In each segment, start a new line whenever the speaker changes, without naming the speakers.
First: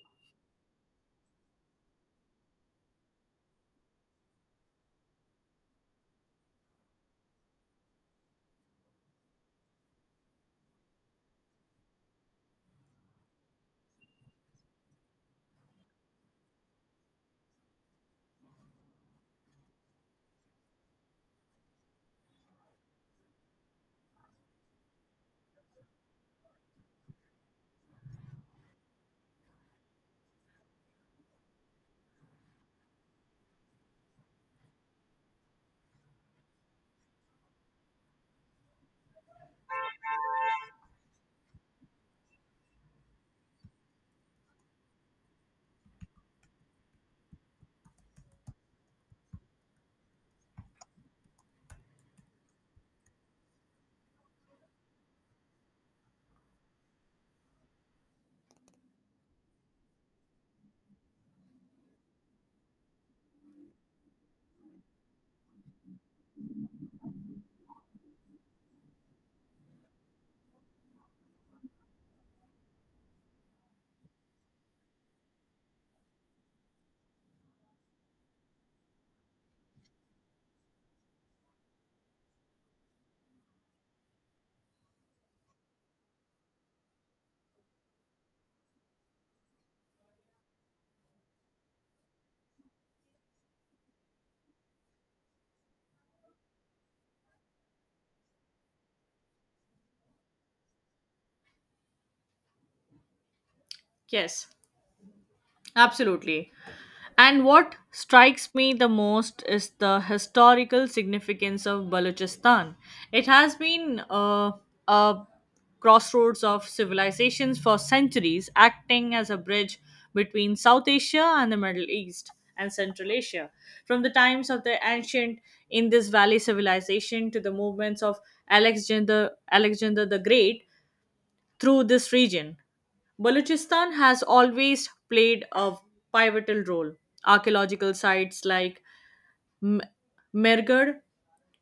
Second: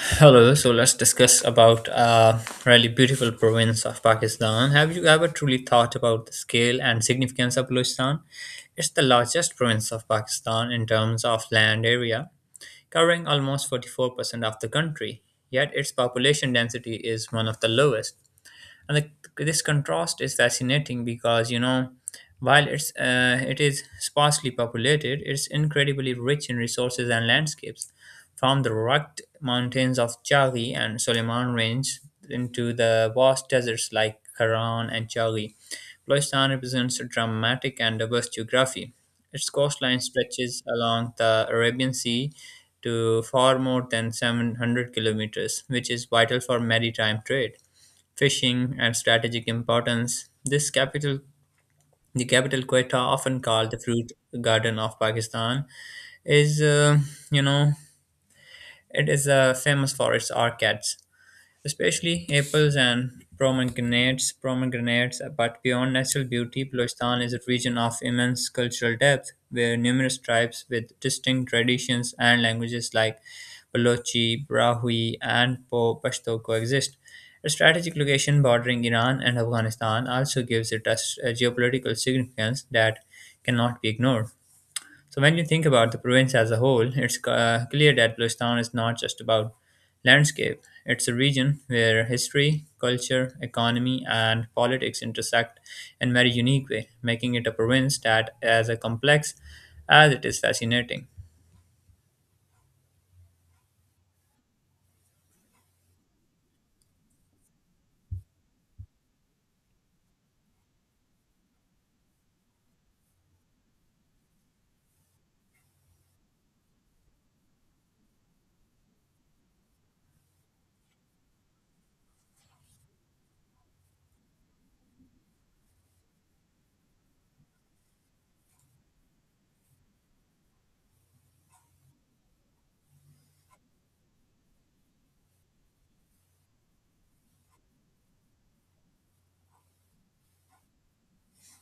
Hello, so let's discuss about a really beautiful province of Pakistan. Have you ever truly thought about the scale and significance of Balochistan? It's the largest province of Pakistan in terms of land area, covering almost 44% of the country, yet its population density is one of the lowest, and this contrast is fascinating because while it is sparsely populated, it's incredibly rich in resources and landscapes, from the rugged mountains of Chari and Soleiman range into the vast deserts like Karan and Chari. Balochistan represents a dramatic and diverse geography. Its coastline stretches along the Arabian Sea to far more than 700 kilometers, which is vital for maritime trade, fishing, and strategic importance. The capital Quetta, often called the fruit garden of Pakistan, is you know it is famous for its orchids, especially apples and pomegranates. Pomegranates, but beyond natural beauty, Balochistan is a region of immense cultural depth, where numerous tribes with distinct traditions and languages like Balochi, Brahui, and Po Pashto coexist. A strategic location bordering Iran and Afghanistan also gives it a geopolitical significance that cannot be ignored. So when you think about the province as a whole, it's clear that Bluistan is not just about landscape. It's a region where history, culture, economy, and politics intersect in very unique way, making it a province that as a complex as it is fascinating.
Yes, absolutely. And what strikes me the most is the historical significance of Balochistan. It has been a crossroads of civilizations for centuries, acting as a bridge between South Asia and the Middle East and Central Asia. From the times of the ancient Indus Valley civilization to the movements of Alexander the Great, through this region. Balochistan has always played a pivotal role. Archaeological sites like M- Merger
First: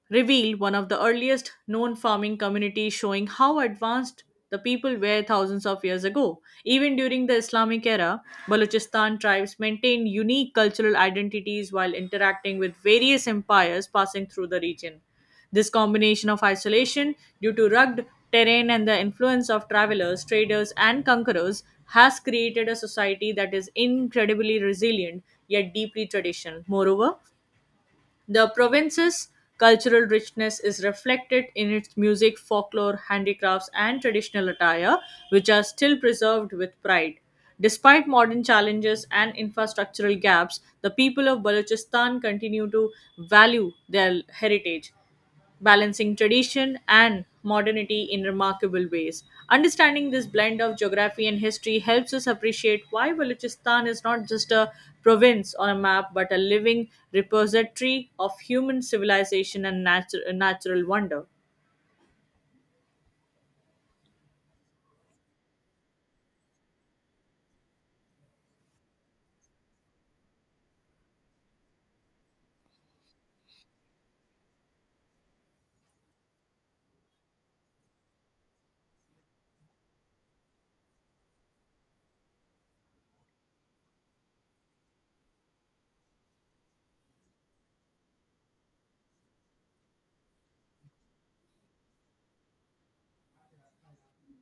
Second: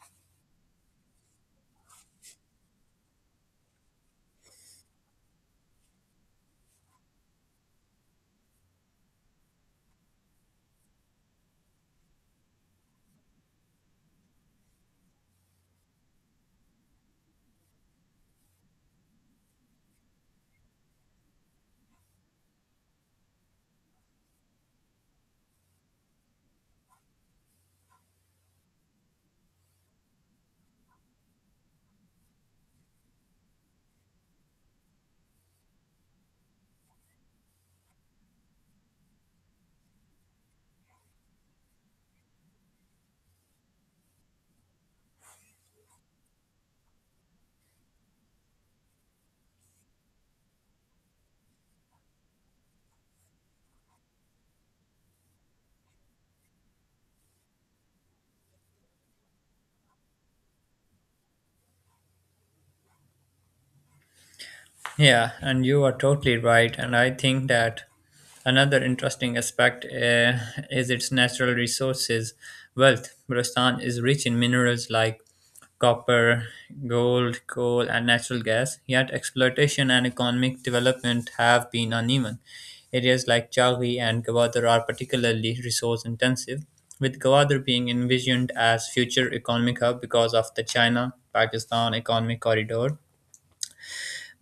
revealed one of the earliest known farming communities, showing how advanced the people were thousands of years ago. Even during the Islamic era, Balochistan tribes maintained unique cultural identities while interacting with various empires passing through the region. This combination of isolation due to rugged terrain and the influence of travelers, traders, and conquerors has created a society that is incredibly resilient yet deeply traditional. Moreover, the province's cultural richness is reflected in its music, folklore, handicrafts, and traditional attire, which are still preserved with pride. Despite modern challenges and infrastructural gaps, the people of Balochistan continue to value their heritage balancing tradition and modernity in remarkable ways. Understanding this blend of geography and history helps us appreciate why Balochistan is not just a province on a map but a living repository of human civilization and natural wonder.
Yeah, and you are totally right. And I think that another interesting aspect is its natural resources wealth. Rajasthan is rich in minerals like copper, gold, coal, and natural gas, yet exploitation and economic development have been uneven. Areas like Chaghi and Gawadar are particularly resource intensive, with Gawadar being envisioned as future economic hub because of the China Pakistan economic corridor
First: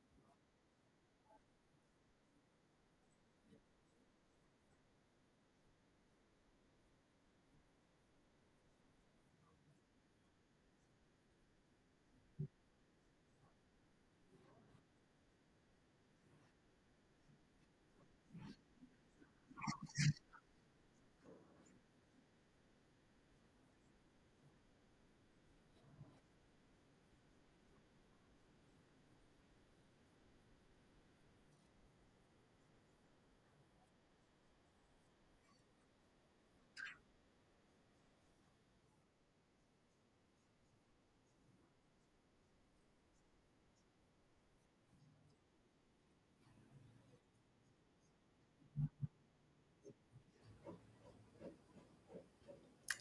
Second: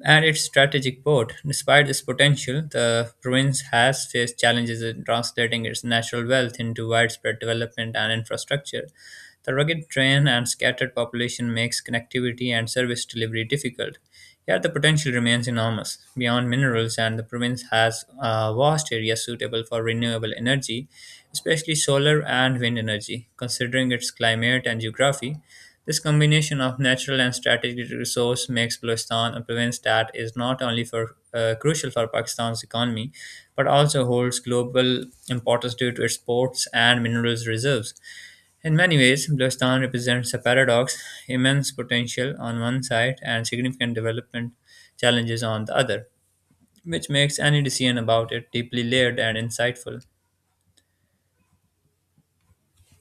and its strategic port. Despite this potential, the province has faced challenges in translating its natural wealth into widespread development and infrastructure. The rugged terrain and scattered population makes connectivity and service delivery difficult. Yet the potential remains enormous. Beyond minerals, and the province has a vast areas suitable for renewable energy, especially solar and wind energy. Considering its climate and geography, this combination of natural and strategic resource makes Balochistan a province that is not only for crucial for Pakistan's economy, but also holds global importance due to its ports and minerals reserves. In many ways, Balochistan represents a paradox: immense potential on one side and significant development challenges on the other, which makes any decision about it deeply layered and insightful.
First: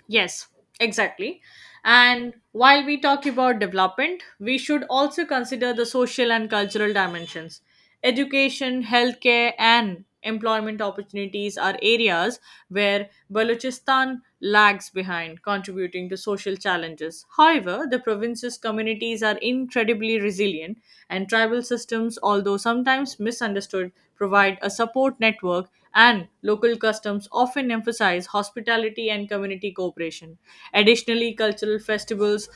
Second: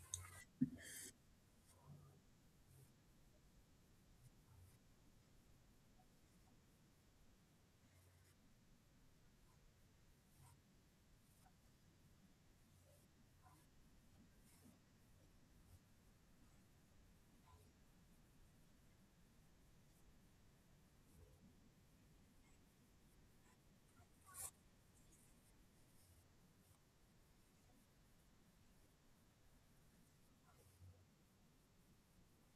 Yes, exactly. And while we talk about development, we should also consider the social and cultural dimensions. Education, healthcare, and employment opportunities are areas where Balochistan lags behind, contributing to social challenges. However, the province's communities are incredibly resilient, and tribal systems, although sometimes misunderstood, provide a support network, and local customs often emphasize hospitality and community cooperation. Additionally, cultural festivals,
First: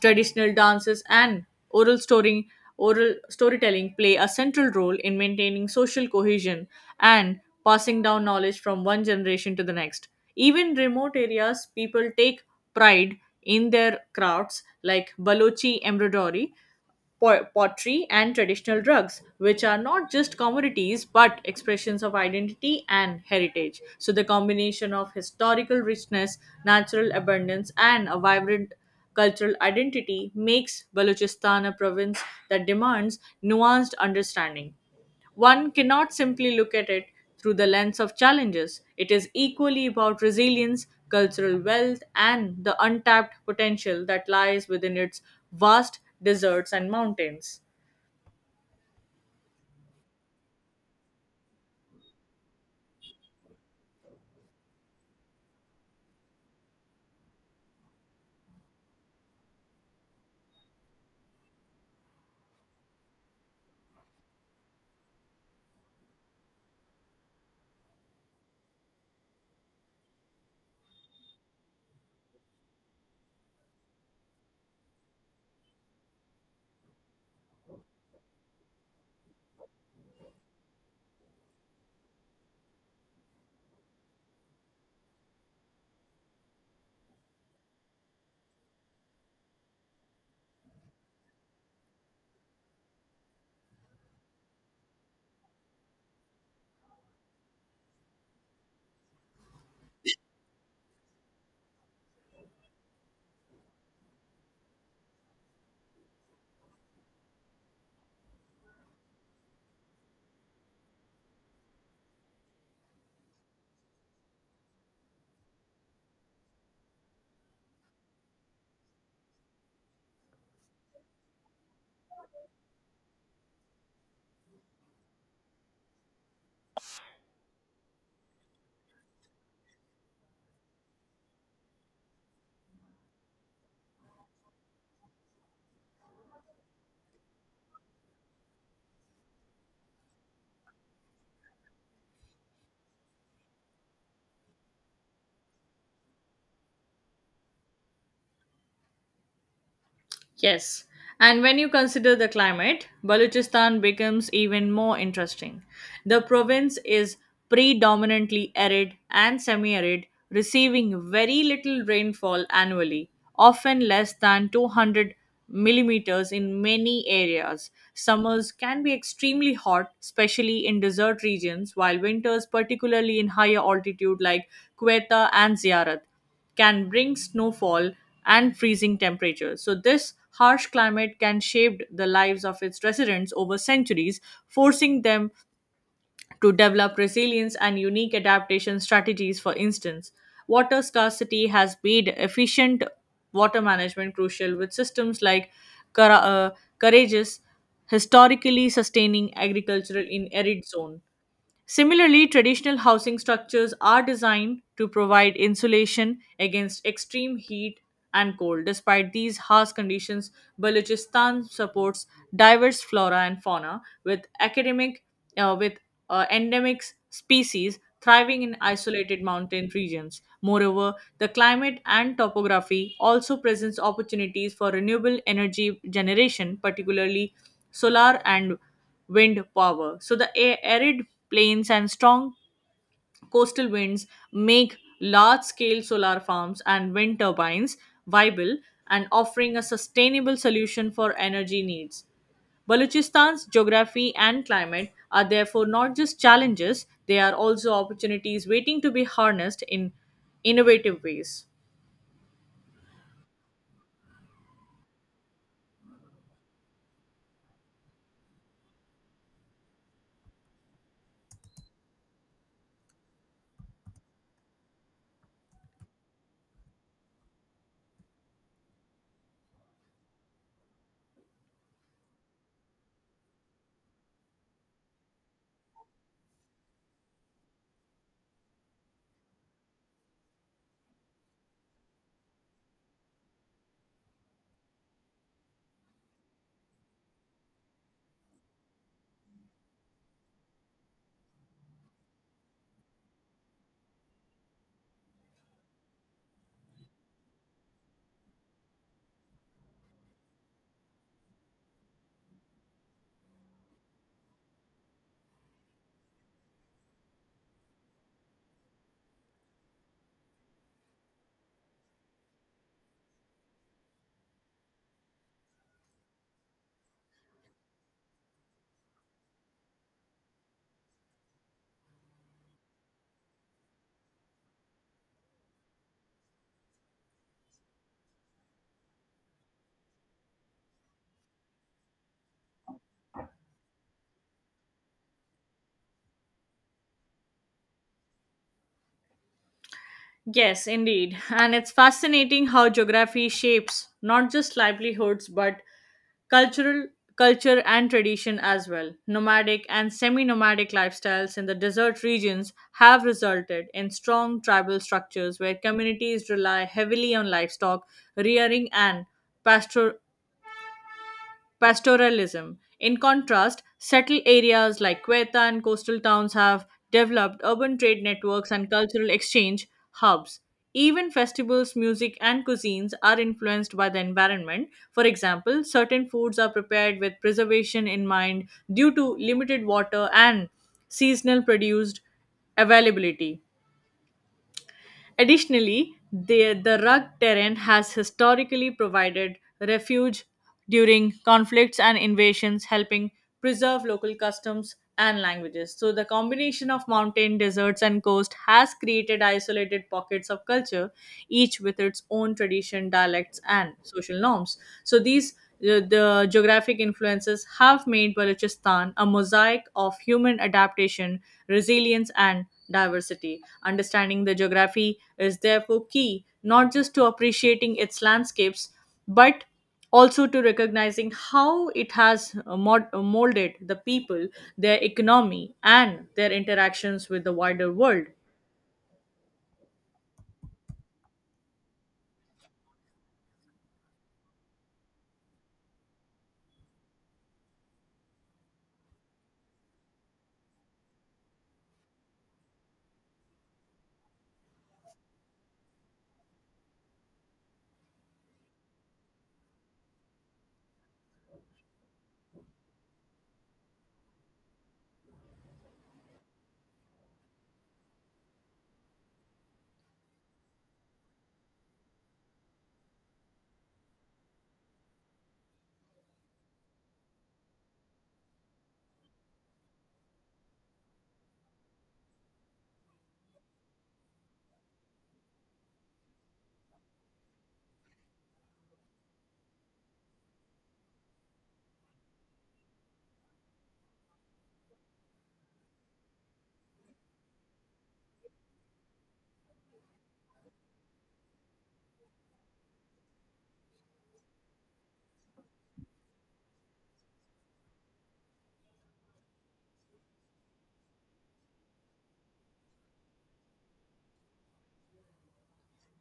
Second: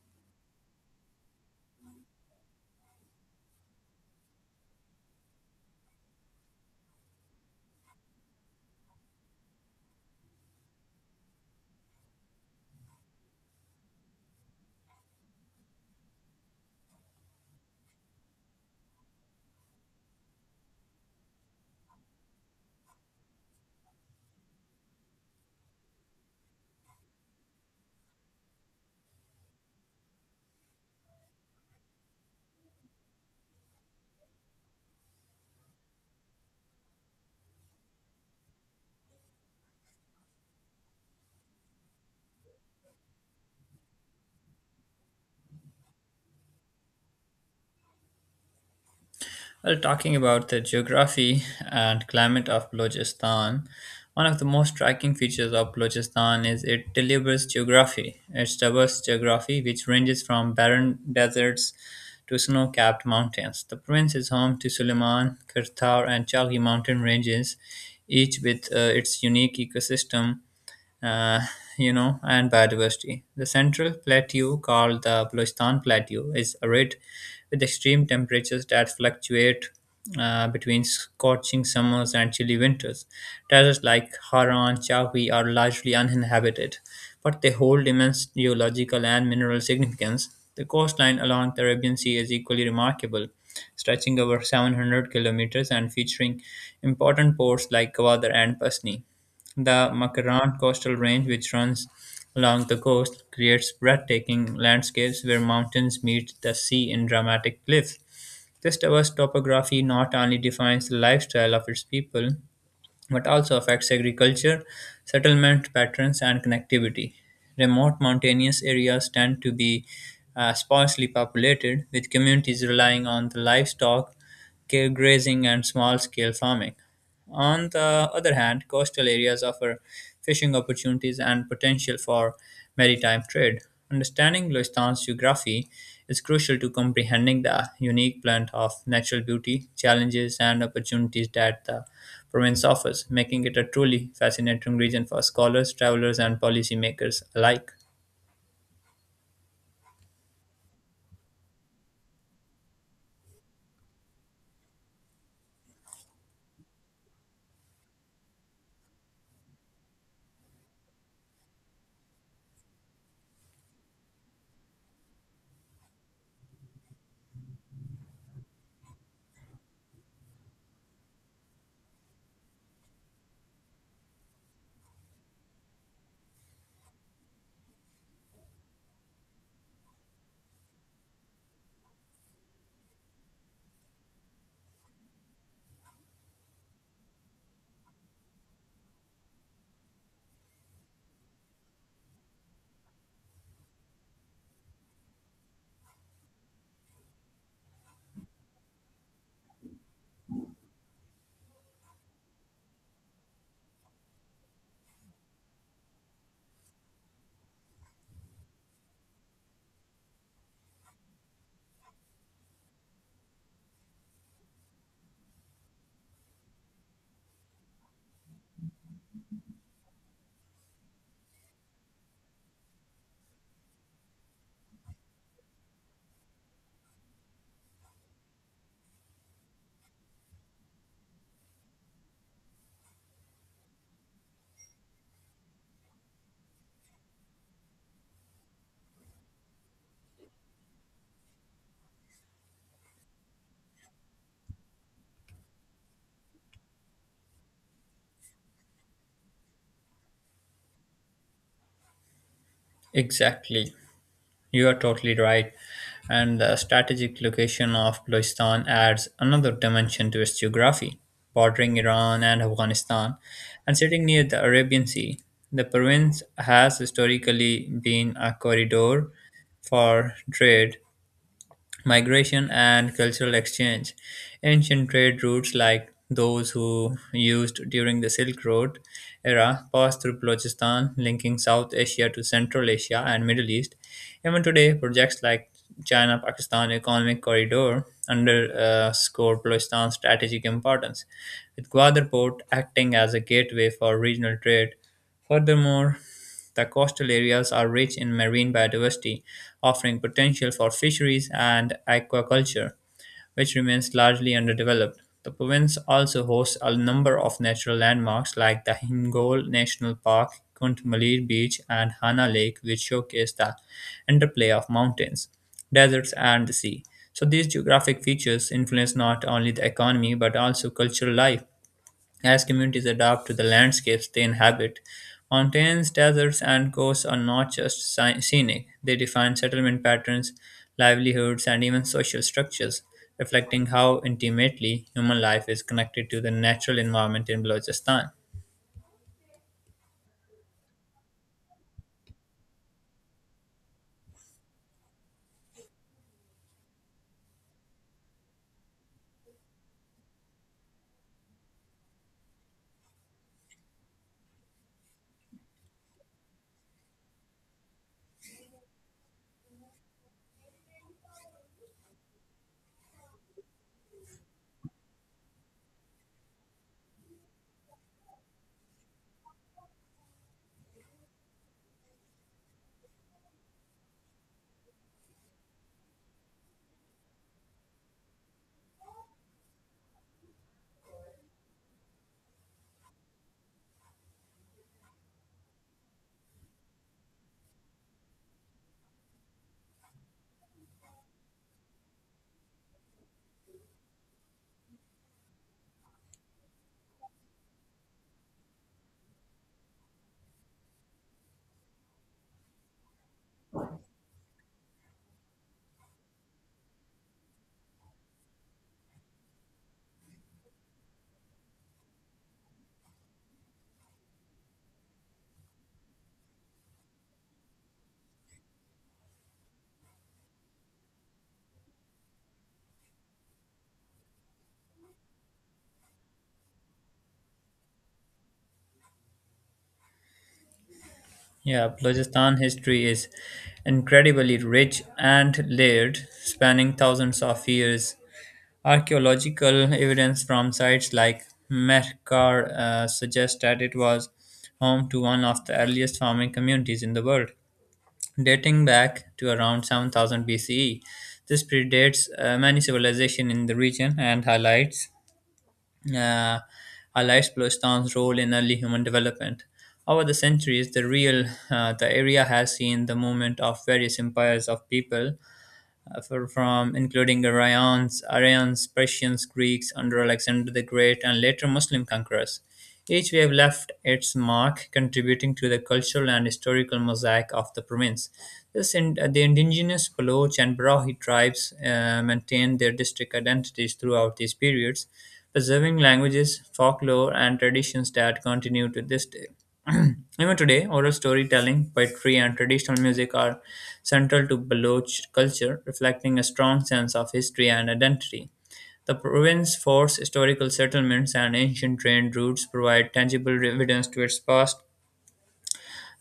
traditional dances, and oral story, oral storytelling play a central role in maintaining social cohesion and passing down knowledge from one generation to the next. Even remote areas, people take pride in their crafts like Balochi embroidery, pottery, and traditional rugs, which are not just commodities but expressions of identity and heritage. So, the combination of historical richness, natural abundance, and a vibrant cultural identity makes Balochistan a province that demands nuanced understanding. One cannot simply look at it through the lens of challenges. It is equally about resilience, cultural wealth, and the untapped potential that lies within its vast deserts and mountains.
Well, talking about the geography and climate of Balochistan, one of the most striking features of Balochistan is its deliberate geography. Its diverse geography, which ranges from barren deserts to snow capped mountains. The province is home to Suleiman, Kirtar, and Chalgi mountain ranges, each with its unique ecosystem, uh, you know, and biodiversity. The central plateau, called the Balochistan Plateau, is arid with extreme temperatures that fluctuate between scorching summers and chilly winters. Terraces like Haran, Chawi are largely uninhabited, but they hold immense geological and mineral significance. The coastline along the Arabian Sea is equally remarkable, stretching over 700 kilometers and featuring important ports like Gwadar and Pasni. The Makarant Coastal Range, which runs along the coast, creates breathtaking landscapes where mountains meet the sea in dramatic cliffs. This diverse topography not only defines the lifestyle of its people but also affects agriculture, settlement patterns, and connectivity. Remote mountainous areas tend to be sparsely populated, with communities relying on the livestock, grazing, and small scale farming. On the other hand, coastal areas offer fishing opportunities and potential for maritime trade. Understanding Loistan's geography is crucial to comprehending the unique blend of natural beauty, challenges, and opportunities that the province offers, making it a truly fascinating region for scholars, travelers, and policymakers alike.
Yes. And when you consider the climate, Balochistan becomes even more interesting. The province is predominantly arid and semi arid, receiving very little rainfall annually, often less than 200 millimeters in many areas. Summers can be extremely hot, especially in desert regions, while winters, particularly in higher altitude like Quetta and Ziarat, can bring snowfall and freezing temperatures. So, this harsh climate can shape the lives of its residents over centuries, forcing them to develop resilience and unique adaptation strategies. For instance, water scarcity has made efficient water management crucial, with systems like Cara- uh, Courageous historically sustaining agricultural in arid zone. Similarly, traditional housing structures are designed to provide insulation against extreme heat and cold. Despite these harsh conditions, Balochistan supports diverse flora and fauna with academic with endemic species thriving in isolated mountain regions. Moreover, the climate and topography also presents opportunities for renewable energy generation, particularly solar and wind power. So, the arid plains and strong coastal winds make large scale solar farms and wind turbines viable and offering a sustainable solution for energy needs. Balochistan's geography and climate are therefore not just challenges, they are also opportunities waiting to be harnessed in innovative ways.
Exactly. You are totally right. And the strategic location of Balochistan adds another dimension to its geography, bordering Iran and Afghanistan and sitting near the Arabian Sea. The province has historically been a corridor for trade, Migration and cultural exchange. Ancient trade routes like those who used during the Silk Road era passed through Balochistan, linking South Asia to Central Asia and Middle East. Even today, projects like China-Pakistan Economic Corridor underscore Balochistan's strategic importance with Gwadar port acting as a gateway for regional trade. Furthermore, the coastal areas are rich in marine biodiversity, offering potential for fisheries and aquaculture, which remains largely underdeveloped. The province also hosts a number of natural landmarks like the Hingol National Park, Kuntmalir Beach, and Hana Lake, which showcase the interplay of mountains, deserts, and the sea. So, these geographic features influence not only the economy but also cultural life, as communities adapt to the landscapes they inhabit. Mountains, deserts, and coasts are not just scenic, they define settlement patterns, livelihoods, and even social structures, reflecting how intimately human life is connected to the natural environment in Balochistan.
Yes, indeed. And it's fascinating how geography shapes not just livelihoods but cultural culture and tradition as well. Nomadic and semi-nomadic lifestyles in the desert regions have resulted in strong tribal structures where communities rely heavily on livestock rearing and pasture pastoralism. In contrast, settled areas like Quetta and coastal towns have developed urban trade networks and cultural exchange hubs. Even festivals, music, and cuisines are influenced by the environment. For example, certain foods are prepared with preservation in mind due to limited water and seasonal produced availability. Additionally, the rugged terrain has historically provided refuge during conflicts and invasions, helping preserve local customs and languages. So, the combination of mountain, deserts, and coast has created isolated pockets of culture, each with its own tradition, dialects, and social norms. So, the geographic influences have made Balochistan a mosaic of human adaptation, resilience, and diversity. Understanding the geography is therefore key not just to appreciating its landscapes but also to recognizing how it has molded the people, their economy, and their interactions with the wider world.
Yeah, Balochistan history is incredibly rich and layered, spanning thousands of years. Archaeological evidence from sites like Merkar suggests that it was home to one of the earliest farming communities in the world, dating back to around 7,000 BCE. This predates many civilizations in the region and uh, highlights Bluistan's role in early human development. Over the centuries, the area has seen the movement of various empires of people from including Ryans, Aryans, Persians, Greeks under Alexander the Great, and later Muslim conquerors. Each wave left its mark, contributing to the cultural and historical mosaic of the province. The indigenous Baloch and Barahi tribes maintained their district identities throughout these periods, preserving languages, folklore, and traditions that continue to this day. Even today, oral storytelling, poetry, and traditional music are central to Baloch culture, reflecting a strong sense of history and identity. The province's forts, historical settlements, and ancient trade routes provide tangible evidence to its past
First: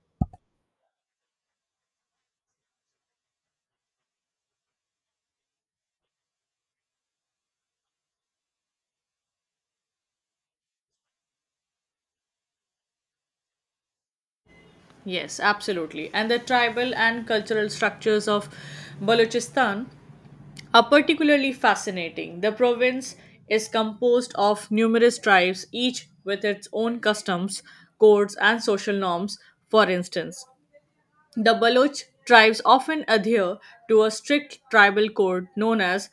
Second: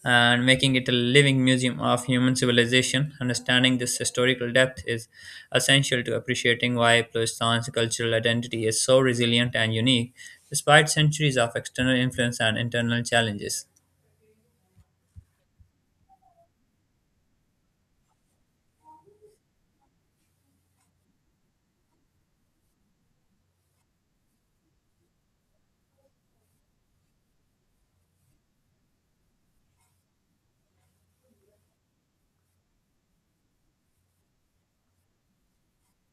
and making it a living museum of human civilization. Understanding this historical depth is essential to appreciating why Balochistan's cultural identity is so resilient and unique despite centuries of external influence and internal challenges.
Yes, absolutely. And the tribal and cultural structures of Balochistan are particularly fascinating. The province is composed of numerous tribes, each with its own customs, codes, and social norms. For instance, the Baloch tribes often adhere to a strict tribal code known as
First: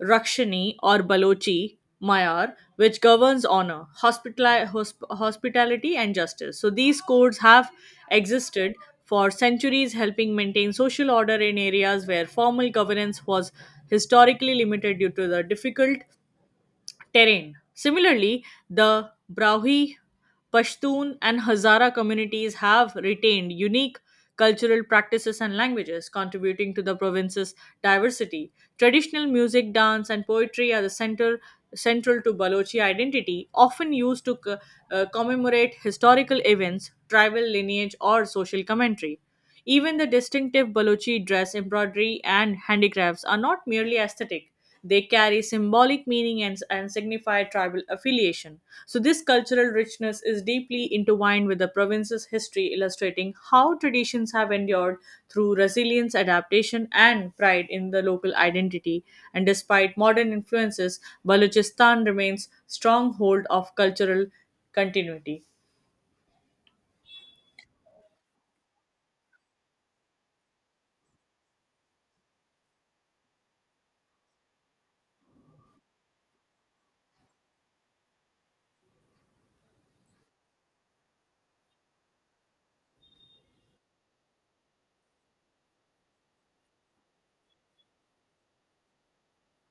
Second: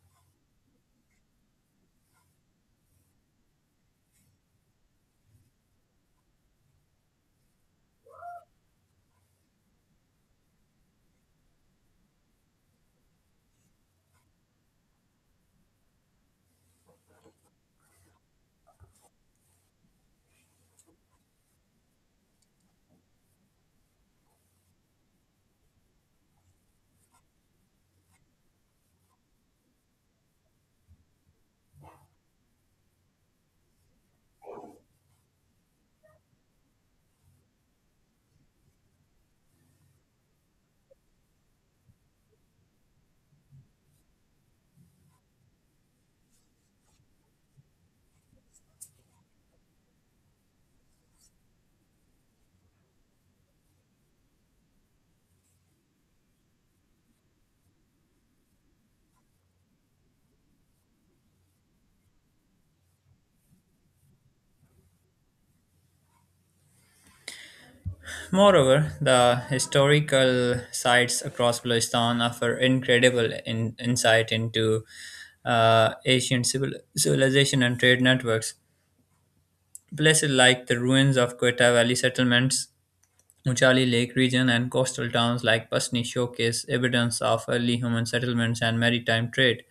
Rakshani or Balochi Mayar, which governs honor, hospitality, and justice. So these codes have existed for centuries, helping maintain social order in areas where formal governance was historically limited due to the difficult terrain. Similarly, the Brahvi, Pashtun, and Hazara communities have retained unique cultural practices and languages, contributing to the province's diversity. Traditional music, dance, and poetry are the center central to Balochi identity, often used to commemorate historical events, tribal lineage, or social commentary. Even the distinctive Balochi dress, embroidery, and handicrafts are not merely aesthetic, they carry symbolic meaning and, signify tribal affiliation. So, this cultural richness is deeply intertwined with the province's history, illustrating how traditions have endured through resilience, adaptation, and pride in the local identity. And despite modern influences, Balochistan remains stronghold of cultural continuity.
Moreover, the historical sites across Balochistan offer incredible insight into ancient civilization and trade networks. Places like the ruins of Quetta Valley settlements, Uchali Lake region, and coastal towns like Pasni showcase evidence of early human settlements and maritime trade.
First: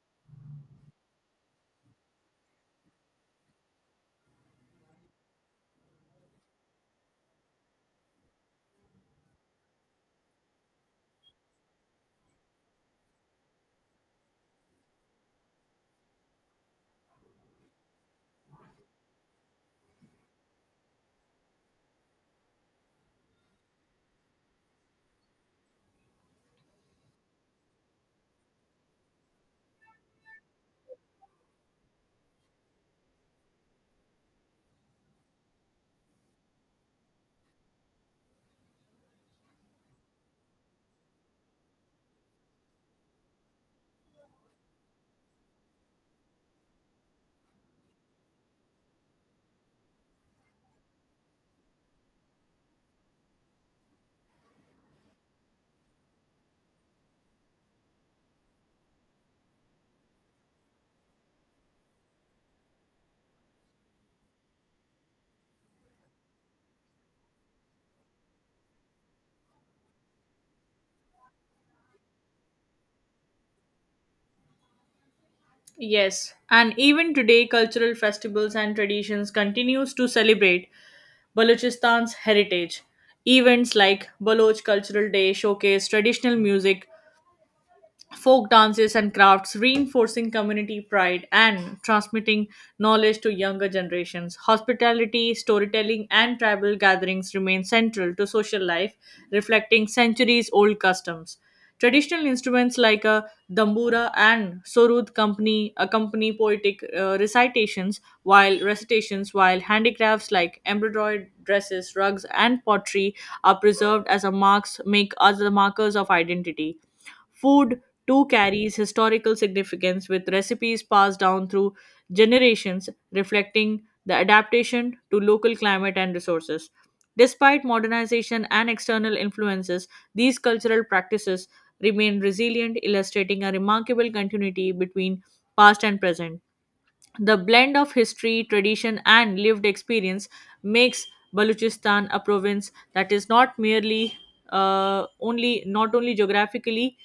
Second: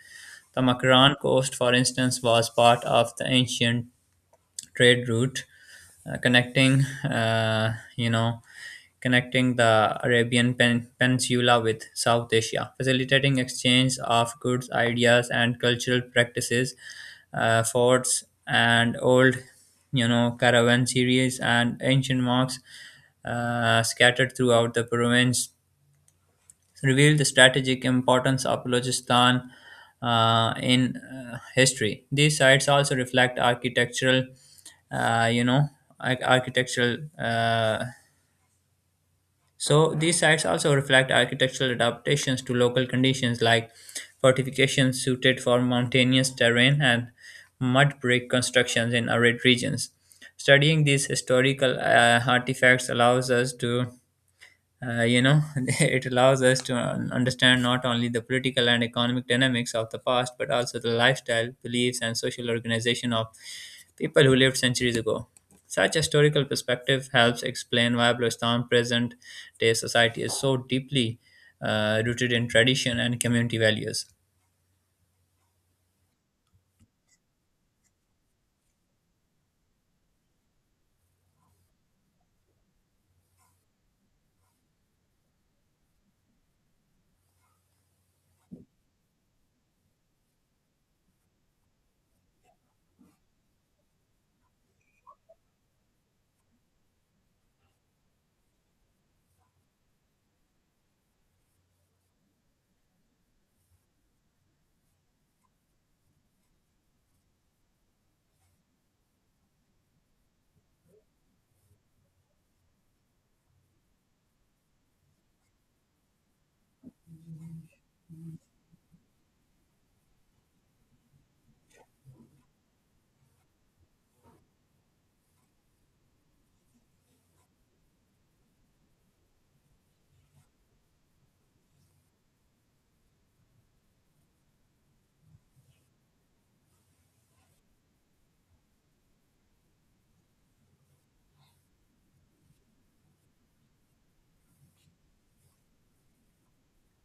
The Makaran coast, for instance, was part of the ancient trade route connecting you know connecting the Peninsula with South Asia, facilitating exchange of goods, ideas, and cultural practices. Forts and old, caravanseries and ancient mosques scattered throughout the province reveal the strategic importance of Balochistan in history. These sites also reflect architectural, you know, ar- architectural. So these sites also reflect architectural adaptations to local conditions, like fortifications suited for mountainous terrain and mud brick constructions in arid regions. Studying these historical artifacts allows us to it allows us to understand not only the political and economic dynamics of the past, but also the lifestyle, beliefs, and social organization of people who lived centuries ago. Such historical perspective helps explain why Bluestan present day society is so deeply rooted in tradition and community values.
Yes, and even today, cultural festivals and traditions continues to celebrate Balochistan's heritage. Events like Baloch Cultural Day showcase traditional music, folk dances and crafts, reinforcing community pride and transmitting knowledge to younger generations. Hospitality, storytelling, and tribal gatherings remain central to social life, reflecting centuries old customs. Traditional instruments like a dambura and sorud company accompany poetic recitations, while handicrafts like embroidered dresses, rugs, and pottery are preserved as a marks make as the markers of identity. Food too carries historical significance with recipes passed down through generations, reflecting the adaptation to local climate and resources. Despite modernization and external influences, these cultural practices remain resilient, illustrating a remarkable continuity between past and present. The blend of history, tradition, and lived experience makes Balochistan a province that is not only geographically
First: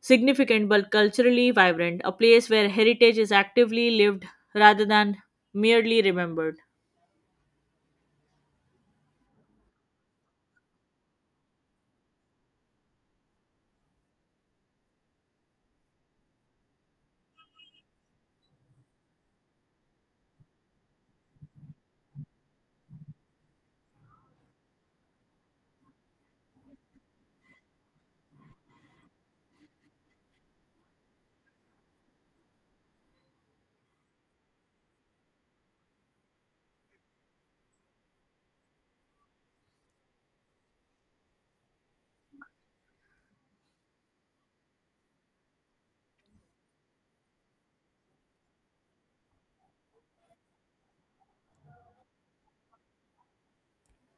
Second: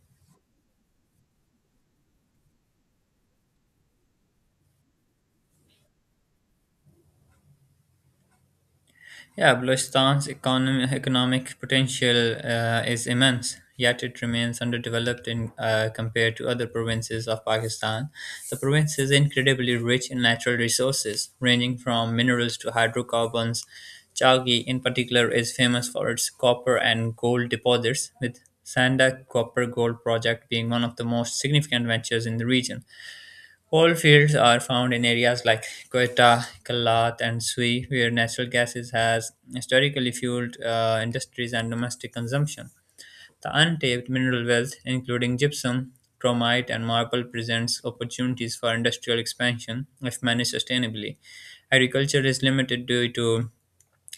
significant but culturally vibrant, a place where heritage is actively lived rather than merely remembered.
Yeah, economic potential is immense, yet it remains underdeveloped compared to other provinces of Pakistan. The province is incredibly rich in natural resources, ranging from minerals to hydrocarbons. Chaghi, in particular, is famous for its copper and gold deposits, with Sandak Copper Gold Project being one of the most significant ventures in the region. Coal fields are found in areas like Quetta, Kallath, and Sui, where natural gases has historically fueled industries and domestic consumption. The untapped mineral wealth, including gypsum, chromite, and marble, presents opportunities for industrial expansion if managed sustainably. Agriculture is limited due to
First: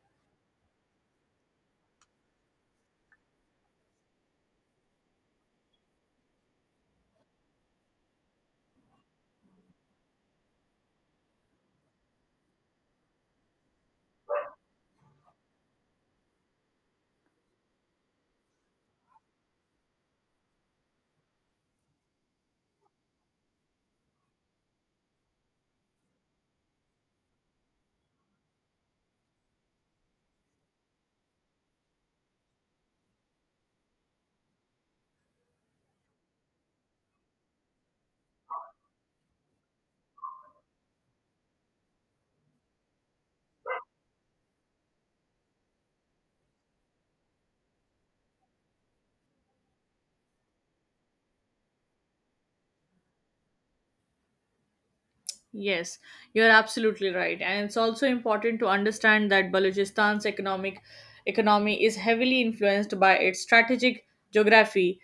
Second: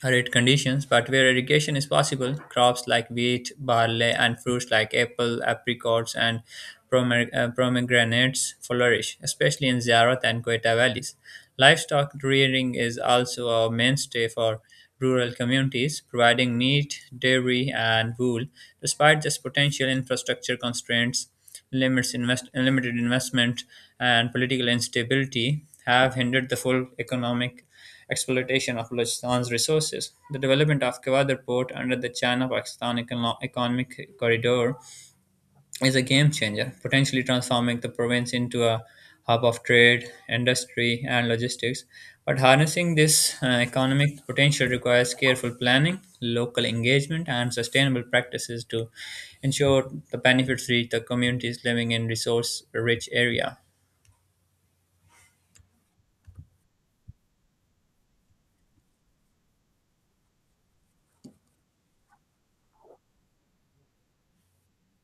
Arid conditions, but where irrigation is possible, crops like wheat, barley, and fruits like apple, apricots, and pomegranates flourish, especially in Ziyarat and Quetta valleys. Livestock rearing is also a mainstay for rural communities, providing meat, dairy, and wool. Despite this potential infrastructure constraints, limited investment, and political instability, have hindered the full economic exploitation of Balochistan's resources. The development of Kawadar port under the Economic Corridor is a game changer, potentially transforming the province into a hub of trade, industry, and logistics. But harnessing this economic potential requires careful planning, local engagement, and sustainable practices to ensure the benefits reach the communities living in resource rich area.
Yes, you're absolutely right. And it's also important to understand that Balochistan's economic economy is heavily influenced by its strategic geography.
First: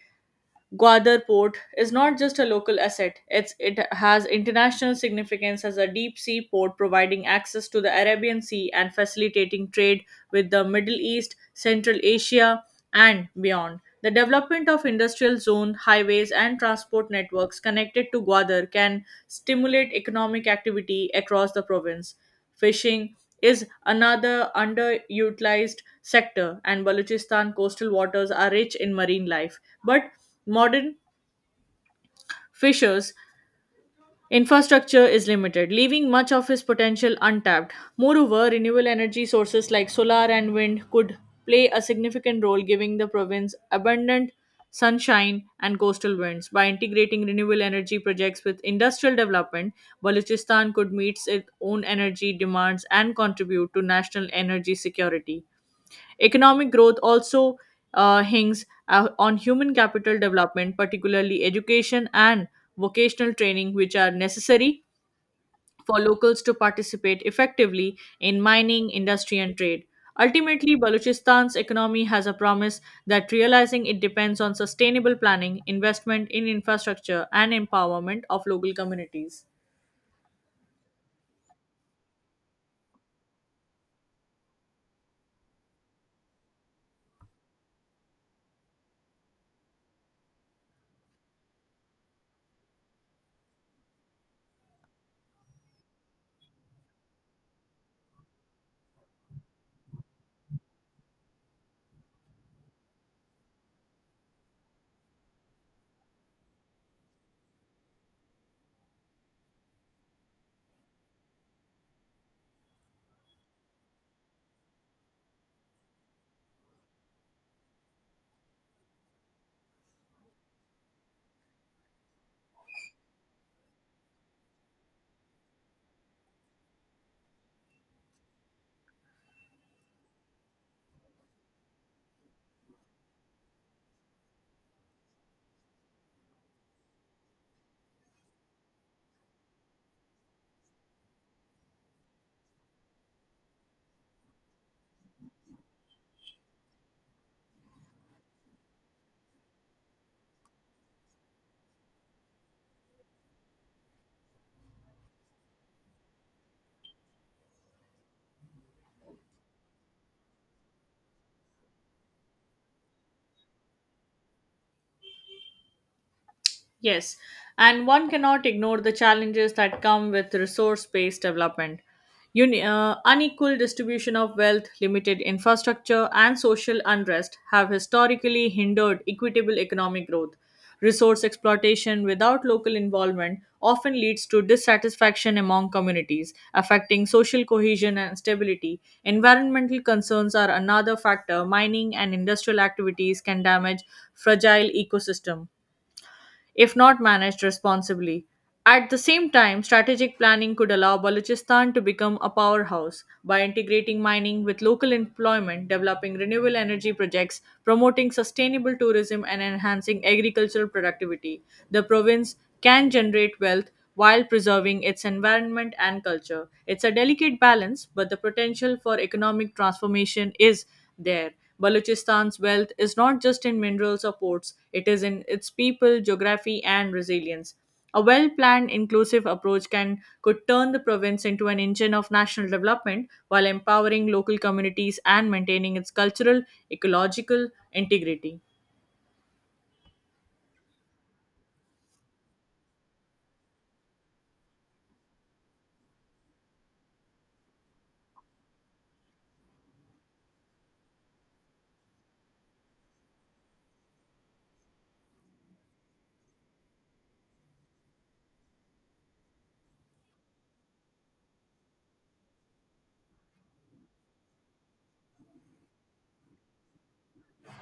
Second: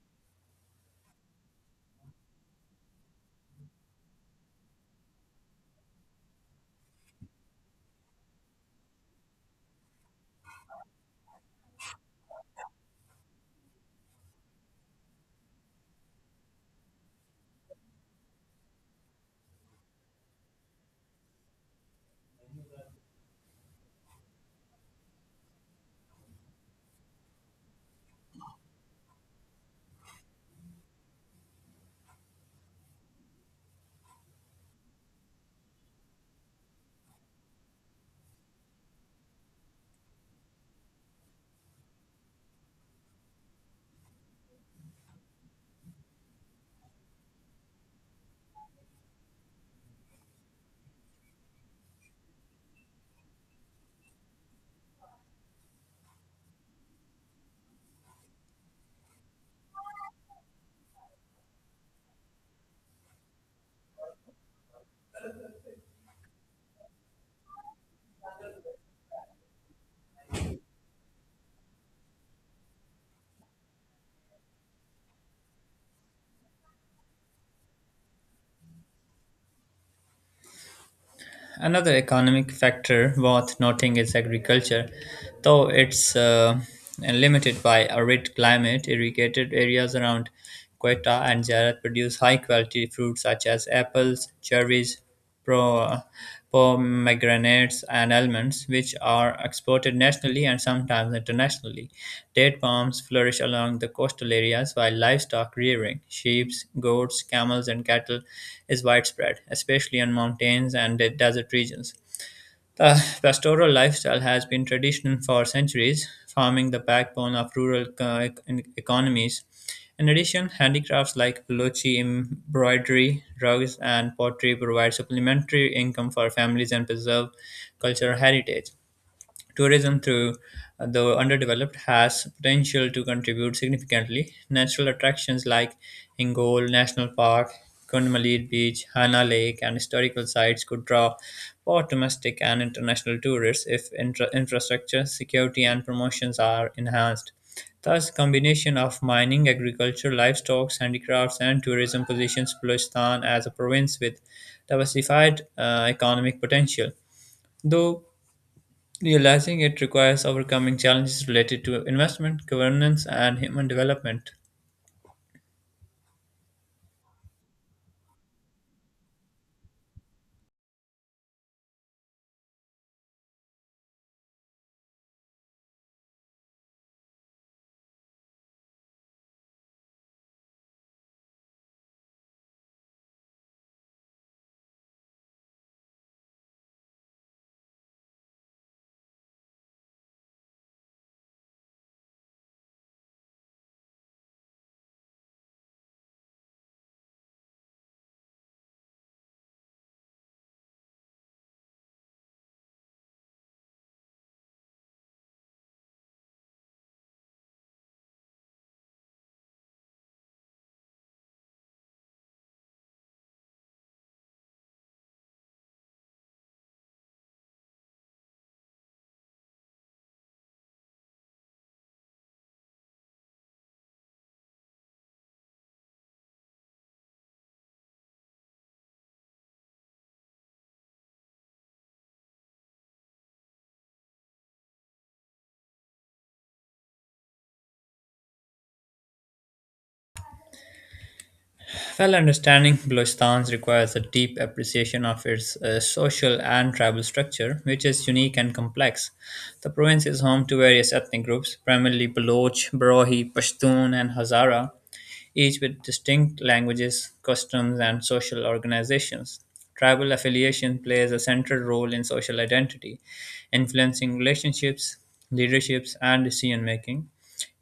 Gwadar Port is not just a local asset, it has international significance as a deep sea port providing access to the Arabian Sea and facilitating trade with the Middle East, Central Asia, and beyond. The development of industrial zone highways and transport networks connected to Gwadar can stimulate economic activity across the province. Fishing is another underutilized sector, and Balochistan coastal waters are rich in marine life. But modern fishers' infrastructure is limited, leaving much of its potential untapped. Moreover, renewable energy sources like solar and wind could play a significant role, giving the province abundant sunshine and coastal winds. By integrating renewable energy projects with industrial development, Balochistan could meet its own energy demands and contribute to national energy security. Economic growth also hinges on human capital development, particularly education and vocational training, which are necessary for locals to participate effectively in mining, industry, and trade. Ultimately, Balochistan's economy has a promise that realizing it depends on sustainable planning, investment in infrastructure, and empowerment of local communities.
Another economic factor worth noting is agriculture. Though it's limited by arid climate, irrigated areas around Quetta and Jarat produce high quality fruits such as apples, cherries, pro, pomegranates and almonds, which are exported nationally and sometimes internationally. Date palms flourish along the coastal areas while livestock rearing, sheep, goats, camels, and cattle, is widespread, especially on mountains and desert regions. The pastoral lifestyle has been traditional for centuries, forming the backbone of rural economies. In addition, handicrafts like Balochi embroidery, rugs, and pottery provide supplementary income for families and preserve cultural heritage. Tourism through the underdeveloped has potential to contribute significantly. Natural attractions like Ingol National Park, Kunmalir Beach, Hana Lake, and historical sites could draw both domestic and international tourists if infrastructure, security, and promotions are enhanced. Thus, combination of mining, agriculture, livestock, handicrafts, and tourism positions Balochistan as a province with diversified economic potential. Though Realizing it requires overcoming challenges related to investment, governance, and human development.
Yes, and one cannot ignore the challenges that come with resource based development. Unequal distribution of wealth, limited infrastructure, and social unrest have historically hindered equitable economic growth. Resource exploitation without local involvement often leads to dissatisfaction among communities, affecting social cohesion and stability. Environmental concerns are another factor. Mining and industrial activities can damage fragile ecosystem if not managed responsibly. At the same time, strategic planning could allow Balochistan to become a powerhouse by integrating mining with local employment, developing renewable energy projects, promoting sustainable tourism, and enhancing agricultural productivity. The province can generate wealth while preserving its environment and culture. It's a delicate balance, but the potential for economic transformation is there. Balochistan's wealth is not just in minerals or ports, it is in its people, geography, and resilience. A well planned, inclusive approach can could turn the province into an engine of national development while empowering local communities and maintaining its cultural, ecological integrity.
Well, understanding Balochistan requires a deep appreciation of its social and tribal structure, which is unique and complex. The province is home to various ethnic groups, primarily Baloch, Barahi, Pashtun, and Hazara, each with distinct languages, customs, and social organizations. Tribal affiliation plays a central role in social identity, influencing relationships, leaderships, and decision making.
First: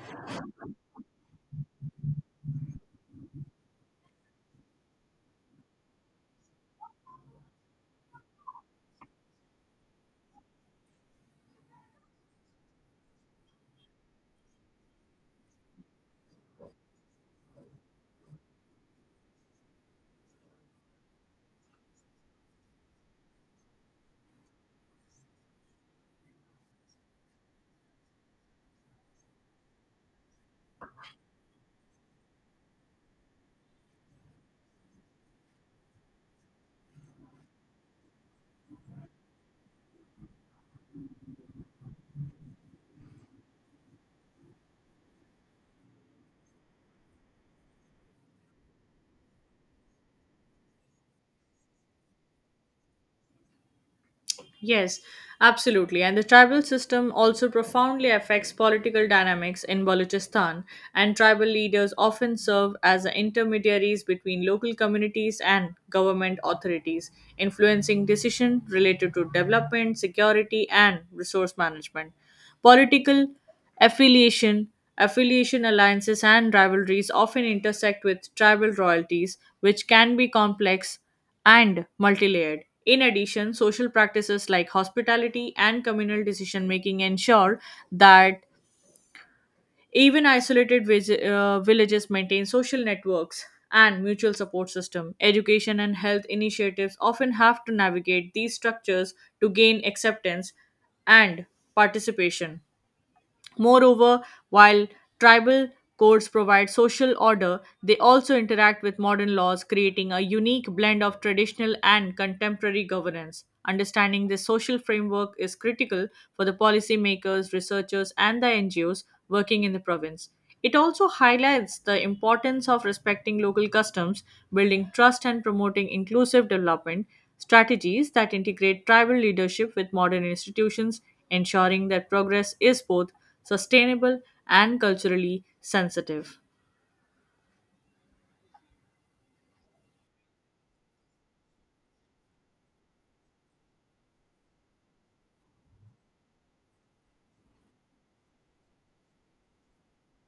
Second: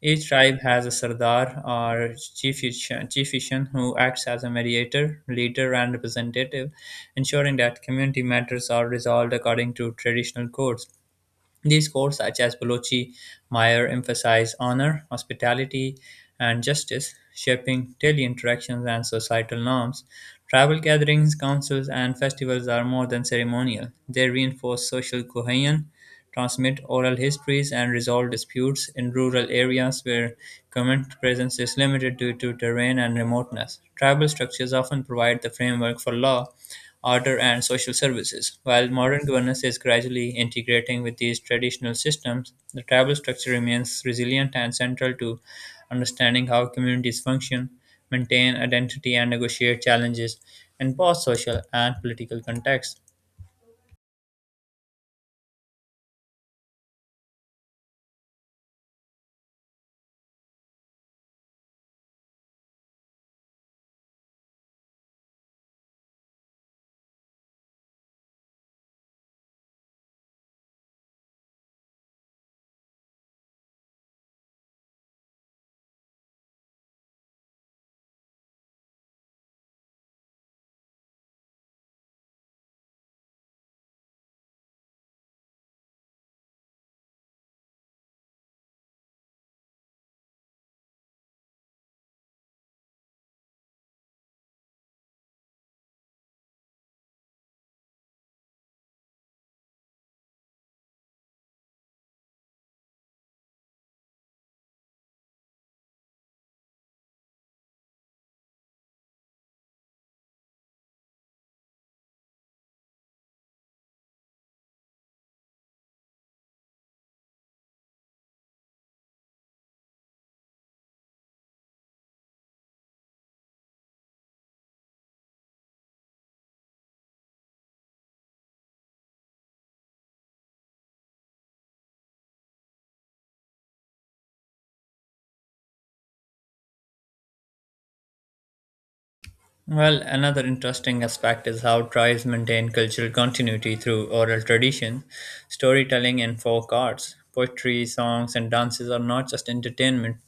Each tribe has a Sardar or chieftain who acts as a mediator, leader, and representative, ensuring that community matters are resolved according to traditional codes. These codes, such as Balochi Meyer, emphasize honor, hospitality, and justice, shaping daily interactions and societal norms. Tribal gatherings, councils, and festivals are more than ceremonial. They reinforce social cohesion, transmit oral histories, and resolve disputes in rural areas where government presence is limited due to terrain and remoteness. Tribal structures often provide the framework for law order and social services. While modern governance is gradually integrating with these traditional systems, the tribal structure remains resilient and central to understanding how communities function, maintain identity, and negotiate challenges in both social and political contexts.
Yes, absolutely. And the tribal system also profoundly affects political dynamics in Balochistan, and tribal leaders often serve as the intermediaries between local communities and government authorities, influencing decisions related to development, security, and resource management. Political affiliation, Affiliation alliances, and rivalries often intersect with tribal royalties, which can be complex and multi-layered. In addition, social practices like hospitality and communal decision making ensure that even isolated villages maintain social networks and mutual support system. Education and health initiatives often have to navigate these structures to gain acceptance and participation. Moreover, while tribal codes provide social order, they also interact with modern laws, creating a unique blend of traditional and contemporary governance. Understanding this social framework is critical for the policymakers, researchers, and the NGOs working in the province. It also highlights the importance of respecting local customs, building trust, and promoting inclusive development strategies that integrate tribal leadership with modern institutions, ensuring that progress is both sustainable, and culturally sensitive.
Well, another interesting aspect is how tribes maintain cultural continuity through oral tradition, storytelling, and folk arts. Poetry, songs, and dances are not just entertainment.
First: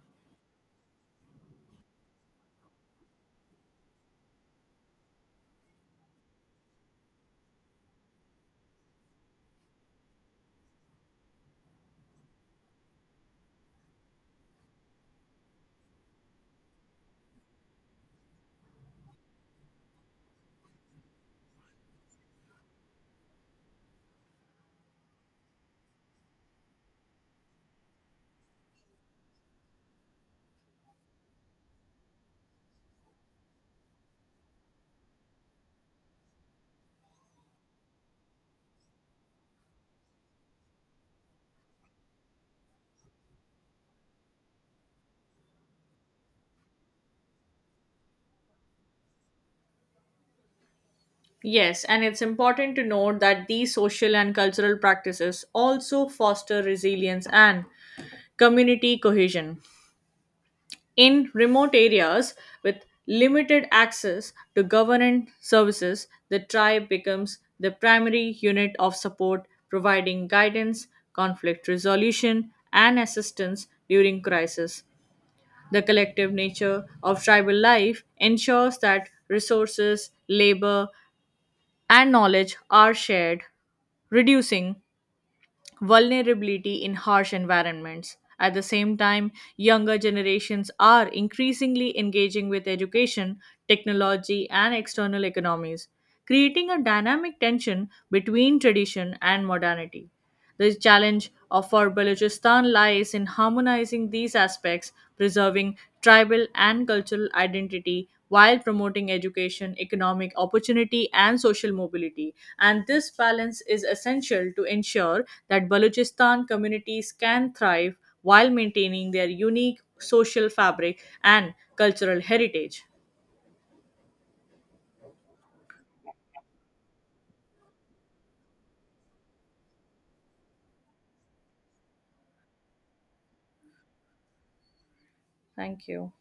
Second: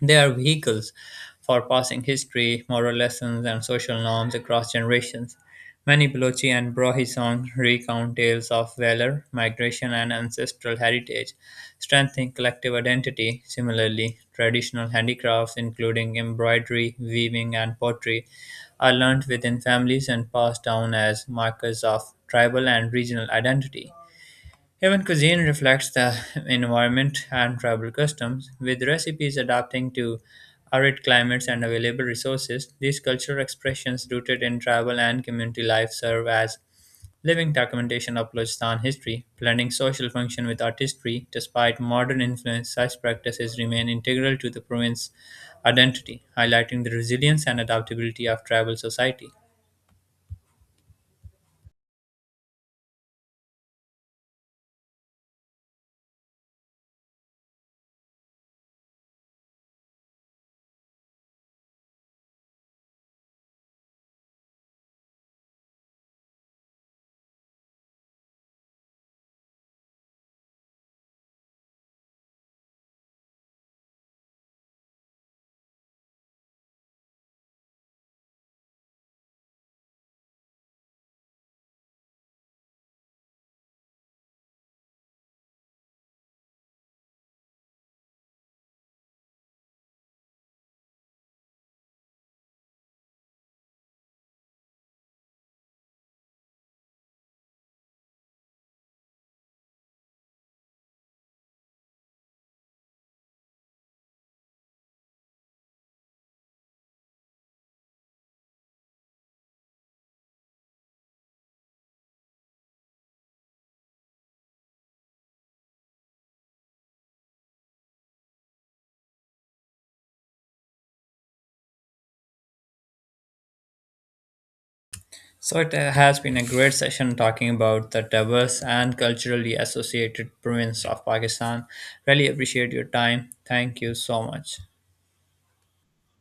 They are vehicles for passing history, moral lessons, and social norms across generations. Many Balochi and Brahi songs recount tales of valor, migration, and ancestral heritage, strengthening collective identity. Similarly, traditional handicrafts, including embroidery, weaving, and pottery, are learned within families and passed down as markers of tribal and regional identity. Even cuisine reflects the environment and tribal customs, with recipes adapting to arid climates and available resources. These cultural expressions, rooted in tribal and community life, serve as living documentation of Balochistan history, blending social function with artistry. Despite modern influence, such practices remain integral to the province's identity, highlighting the resilience and adaptability of tribal society.
Yes, and it's important to note that these social and cultural practices also foster resilience and community cohesion. In remote areas with limited access to government services, the tribe becomes the primary unit of support, providing guidance, conflict resolution, and assistance during crisis. The collective nature of tribal life ensures that resources, labor, and knowledge are shared, reducing vulnerability in harsh environments. At the same time, younger generations are increasingly engaging with education, technology, and external economies, creating a dynamic tension between tradition and modernity. The for Balochistan lies in harmonizing these aspects, preserving tribal and cultural identity while promoting education, economic opportunity, and social mobility. And this balance is essential to ensure that Balochistan communities can thrive while maintaining their unique social fabric and cultural heritage.
So it has been a great session talking about the diverse and culturally associated province of Pakistan. Really appreciate your time. Thank you so much.
Thank you.